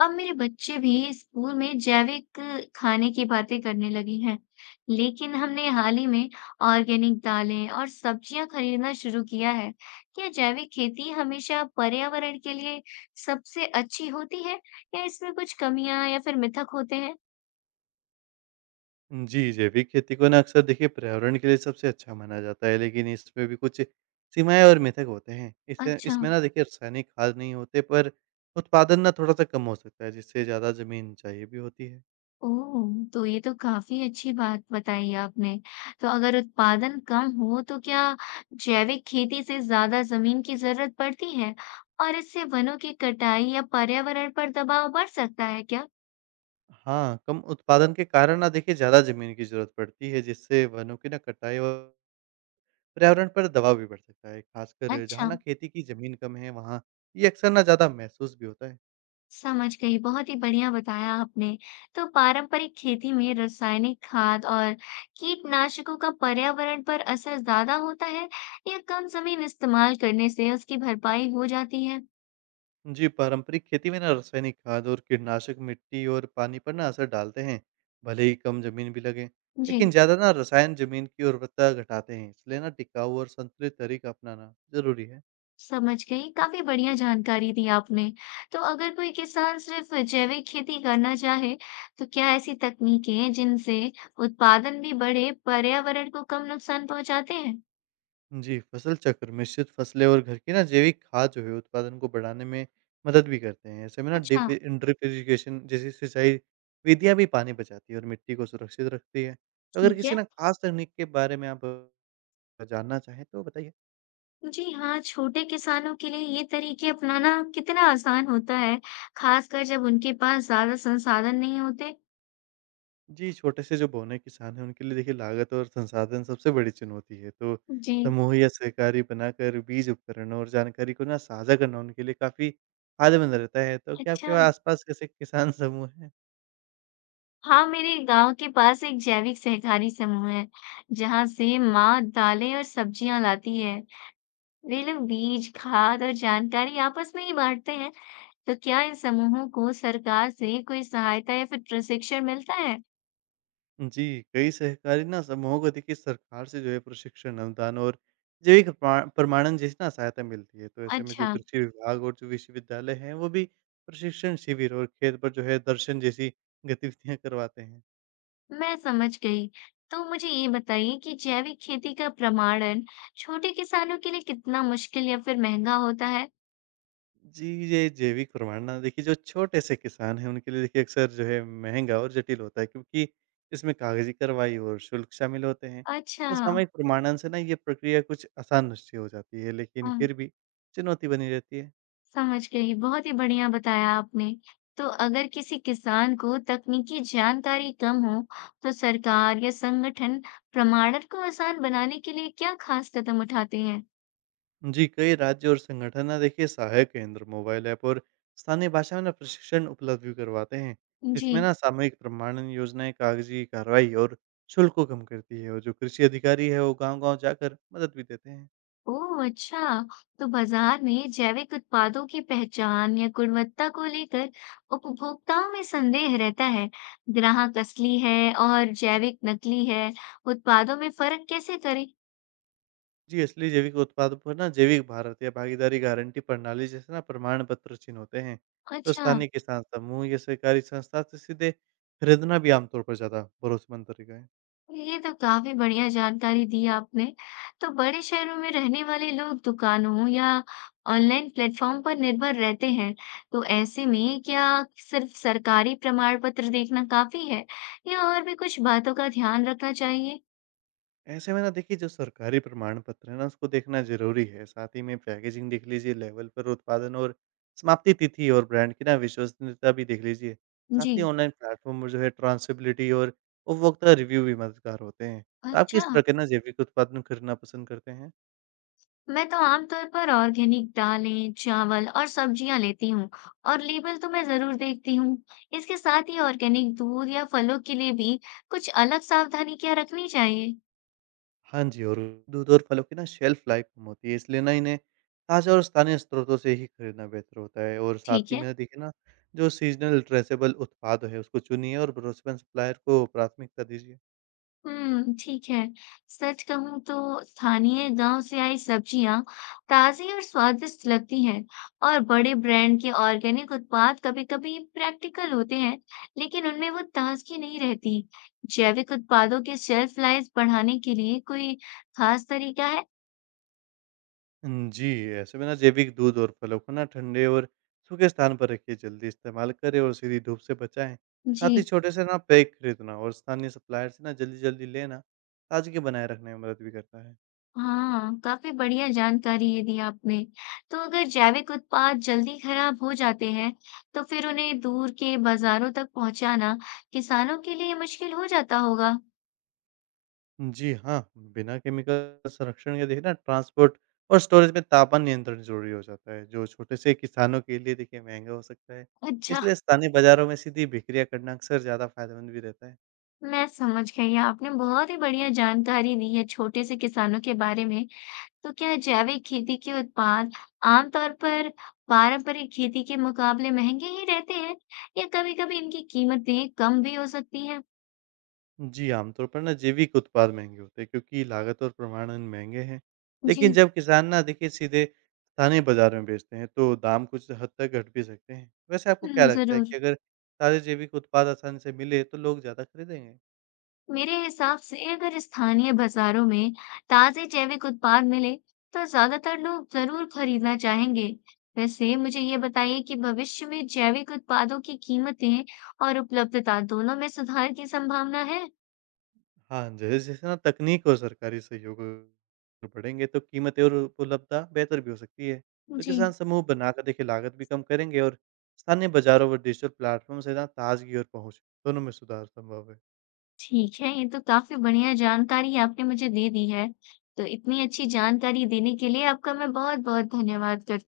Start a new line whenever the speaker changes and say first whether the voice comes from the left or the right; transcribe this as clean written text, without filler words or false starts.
left: अब मेरे बच्चे भी स्कूल में जैविक खाने की बातें करने लगे हैं, लेकिन हमने हाल ही में ऑर्गेनिक दालें और सब्जियां खरीदना शुरू किया है। क्या जैविक खेती हमेशा पर्यावरण के लिए सबसे अच्छी होती है, या इसमें कुछ कमियां या फिर मिथक होते हैं?
right: जी, जैविक खेती को ना अक्सर देखिए पर्यावरण के लिए सबसे अच्छा माना जाता है, लेकिन इसमें भी कुछ सीमाएँ और मिथक होते हैं। इससे
left: अच्छा।
right: इसमें ना देखिए रासायनिक खाद नहीं होते, पर उत्पादन ना थोड़ा-सा कम हो सकता है, जिससे ज़्यादा ज़मीन चाहिए भी होती है।
left: ओह! तो ये तो काफ़ी अच्छी बात बताई आपने। तो अगर उत्पादन कम हो तो क्या जैविक खेती से ज़्यादा ज़मीन की ज़रूरत पड़ती है? और इससे वनों की कटाई या पर्यावरण पर दबाव बढ़ सकता है क्या?
right: हाँ, कम उत्पादन के कारण ना देखिए ज़्यादा ज़मीन की ज़रूरत पड़ती है, जिससे वनों की ना कटाई और पर्यावरण पर दबाव भी पड़ सकता है। खासकर जहाँ
left: अच्छा।
right: ना खेती की ज़मीन कम है, वहाँ ये अक्सर ना ज़्यादा महसूस भी होता है।
left: समझ गई। बहुत ही बढ़िया बताया आपने। तो पारंपरिक खेती में रासायनिक खाद और कीटनाशकों का पर्यावरण पर असर ज़्यादा होता है या कम ज़मीन इस्तेमाल करने से उसकी भरपाई हो जाती है?
right: जी, पारंपरिक खेती में ना रासायनिक खाद और कीटनाशक मिट्टी और पानी पर ना असर डालते हैं, भले ही कम जमीन भी लगे।
left: जी।
right: लेकिन ज्यादा ना रसायन जमीन की उर्वरता घटाते हैं, इसलिए ना टिकाऊ और संतुलित तरीका अपनाना जरूरी है।
left: समझ गई। काफ़ी बढ़िया जानकारी दी आपने। तो अगर कोई किसान सिर्फ़ जैविक खेती करना चाहे, तो क्या ऐसी तकनीकें जिनसे उत्पादन भी बढ़े, पर्यावरण को कम नुकसान पहुँचाते हैं?
right: जी, फसल चक्र, मिश्रित फसलें और घर की ना जैविक खाद जो है उत्पादन को बढ़ाने में मदद भी करते हैं। ऐसे में ना डिफ
left: अच्छा।
right: ड्रिप इरिगेशन जैसी सिंचाई विधियां भी पानी बचाती है और मिट्टी को सुरक्षित रखती है। तो अगर
left: ठीक
right: किसी
left: है।
right: ना खास तकनीक के बारे में आप जानना चाहें, तो बताइए।
left: जी हाँ, छोटे किसानों के लिए ये तरीके अपनाना कितना आसान होता है, खासकर जब उनके पास ज़्यादा संसाधन नहीं होते?
right: जी, छोटे से जो बौने किसान हैं, उनके लिए देखिए लागत और संसाधन सबसे बड़ी चुनौती है। तो
left: जी।
right: समूह या सहकारी बनाकर बीज, उपकरण और जानकारी को ना साझा करना उनके लिए काफ़ी फ़ायदेमंद रहता है। तो क्या आपके
left: अच्छा।
right: वहाँ आसपास ऐसे किसान समूह हैं?
left: हाँ, मेरे गाँव के पास एक जैविक सहकारी समूह है, जहाँ से माँ दालें और सब्जियाँ लाती है। वे लोग बीज, खाद और जानकारी आपस में ही बांटते हैं। तो क्या इन समूहों को सरकार से कोई सहायता या फिर प्रशिक्षण मिलता है?
right: जी, कई सहकारी ना समूहों को देखिए सरकार से जो है प्रशिक्षण, अनुदान और जैविक प्रमाणन जैसी ना सहायता मिलती है। तो ऐसे में जो
left: अच्छा।
right: कृषि विभाग और जो विश्वविद्यालय हैं, वो भी प्रशिक्षण शिविर और खेत पर जो है दर्शन जैसी गतिविधियाँ करवाते हैं।
left: मैं समझ गई। तो मुझे ये बताइए कि जैविक खेती का प्रमाणन छोटे किसानों के लिए कितना मुश्किल या फिर महंगा होता है?
right: जी, ये जैविक प्रमाणन ना, देखिए जो छोटे से किसान हैं उनके लिए देखिए अक्सर जो है महँगा और जटिल होता है, क्योंकि इसमें कागज़ी कार्रवाई और शुल्क शामिल होते हैं।
left: अच्छा।
right: तो सामयिक प्रमाणन से ना ये प्रक्रिया कुछ आसान निश्चय हो जाती है, लेकिन
left: हाँ।
right: फिर भी चुनौती बनी रहती है।
left: समझ गई, बहुत ही बढ़िया बताया आपने। तो अगर किसी किसान को तकनीकी जानकारी कम हो, तो सरकार या संगठन प्रमाणन को आसान बनाने के लिए क्या खास कदम उठाते हैं?
right: जी, कई राज्य और संगठन ना देखिए सहायक केंद्र, मोबाइल ऐप और स्थानीय भाषा में ना प्रशिक्षण उपलब्ध भी करवाते हैं।
left: जी।
right: इसमें ना सामूहिक प्रमाणन योजनाएँ कागज़ी कार्रवाई और शुल्क को कम करती है, और जो कृषि अधिकारी है वो गाँव-गाँव जाकर मदद भी देते हैं।
left: ओह! अच्छा। तो बाजार में जैविक उत्पादों की पहचान या गुणवत्ता को लेकर उपभोक्ताओं में संदेह रहता है। ग्राहक असली है और जैविक नकली है, उत्पादों में फ़र्क कैसे करें?
right: जी, असली जैविक उत्पादों पर ना जैविक भारत या भागीदारी गारंटी प्रणाली जैसे ना प्रमाण पत्र चिन्ह होते हैं। तो
left: अच्छा।
right: स्थानीय किसान समूह या सहकारी संस्था से सीधे खरीदना भी आमतौर पर ज़्यादा भरोसेमंद तरीका है।
left: ये तो काफी बढ़िया जानकारी दी आपने। तो बड़े शहरों में रहने वाले लोग दुकानों या ऑनलाइन प्लेटफॉर्म पर निर्भर रहते हैं। तो ऐसे में क्या सिर्फ सरकारी प्रमाण पत्र देखना काफी है या और भी कुछ बातों का ध्यान रखना चाहिए?
right: ऐसे में ना देखिए जो सरकारी प्रमाण पत्र है ना उसको देखना ज़रूरी है। साथ ही में पैकेजिंग देख लीजिए, लेवल पर उत्पादन और समाप्ति तिथि, और ब्रांड की ना विश्वसनीयता भी देख लीजिए। साथ ही
left: जी।
right: ऑनलाइन प्लेटफॉर्म पर जो है ट्रांसेबिलिटी और उपभोक्ता रिव्यू भी मददगार होते हैं। तो आप
left: अच्छा।
right: किस तरह के ना जैविक उत्पादन खरीदना पसंद करते हैं?
left: मैं तो आमतौर पर ऑर्गेनिक दालें, चावल और सब्जियां लेती हूँ और लेबल तो मैं जरूर देखती हूँ। इसके साथ ही ऑर्गेनिक दूध या फलों के लिए भी कुछ अलग सावधानी क्या रखनी चाहिए?
right: हाँ जी, और दूध और फलों की ना शेल्फ लाइफ़ कम होती है, इसलिए ना इन्हें ताज़ा और स्थानीय स्रोतों से ही खरीदना बेहतर होता है। और साथ
left: ठीक
right: ही
left: है।
right: में देखिए ना, जो सीज़नल ट्रेसेबल उत्पाद है, उसको चुनिए और भरोसेमंद सप्लायर को प्राथमिकता दीजिए।
left: हम्म, ठीक है। सच कहूँ तो स्थानीय गांव से आई सब्जियां ताजी और स्वादिष्ट लगती हैं और बड़े ब्रांड के ऑर्गेनिक उत्पाद कभी-कभी प्रैक्टिकल होते हैं, लेकिन उनमें वो ताजगी नहीं रहती। जैविक उत्पादों के शेल्फ लाइफ बढ़ाने के लिए कोई खास तरीका है?
right: जी, ऐसे में ना जैविक दूध और फलों को ना ठंडे और सूखे स्थान पर रखिए, जल्दी इस्तेमाल करें और सीधी धूप से बचाएँ।
left: जी।
right: साथ ही छोटे से ना पैक खरीदना और स्थानीय सप्लायर से ना जल्दी-जल्दी लेना, ताज़गी बनाए रखने में मदद भी करता है।
left: हाँ, काफी बढ़िया जानकारी ये दी आपने। तो अगर जैविक उत्पाद जल्दी खराब हो जाते हैं, तो फिर उन्हें दूर के बाजारों तक पहुंचाना किसानों के लिए मुश्किल हो जाता होगा।
right: जी हाँ, बिना केमिकल संरक्षण के देखिए ना ट्रांसपोर्ट और स्टोरेज में तापमान नियंत्रण ज़रूरी हो जाता है, जो छोटे से किसानों के लिए देखिए महँगा हो सकता है।
left: अच्छा।
right: इसलिए स्थानीय बाज़ारों में सीधी बिक्रिया करना अक्सर ज़्यादा फ़ायदेमंद भी रहता है।
left: मैं समझ गई। आपने बहुत ही बढ़िया जानकारी दी है छोटे से किसानों के बारे में। तो क्या जैविक खेती के उत्पाद आमतौर पर पारंपरिक खेती के मुकाबले महंगे ही रहते हैं, या कभी-कभी इनकी कीमतें कम भी हो सकती है?
right: जी, आमतौर पर ना जैविक उत्पाद महँगे होते हैं, क्योंकि लागत और प्रमाणन महँगे हैं। लेकिन
left: जी।
right: जब किसान ना देखिए सीधे स्थानीय बाज़ार में बेचते हैं, तो दाम कुछ हद तक घट भी सकते हैं। वैसे आपको क्या लगता है
left: जरूर।
right: कि अगर ताज़े जैविक उत्पाद आसानी से मिले, तो लोग ज़्यादा खरीदेंगे?
left: मेरे हिसाब से अगर स्थानीय बाजारों में ताजे जैविक उत्पाद मिले तो ज्यादातर लोग जरूर खरीदना चाहेंगे। वैसे मुझे ये बताइए कि भविष्य में जैविक उत्पादों की कीमतें और उपलब्धता दोनों में सुधार की संभावना है?
right: हाँ, जैसे-जैसे ना तकनीक और सरकारी सहयोग बढ़ेंगे, तो कीमतें और उपलब्धता बेहतर भी हो सकती है। तो किसान
left: जी।
right: समूह बनाकर देखिए लागत भी कम करेंगे, और स्थानीय बाज़ारों व डिजिटल प्लेटफ़ॉर्म से ना ताज़गी और पहुँच दोनों में सुधार संभव है।
left: ठीक है, ये तो काफी बढ़िया जानकारी आपने मुझे दे दी है। तो इतनी अच्छी जानकारी देने के लिए आपका मैं बहुत-बहुत धन्यवाद करती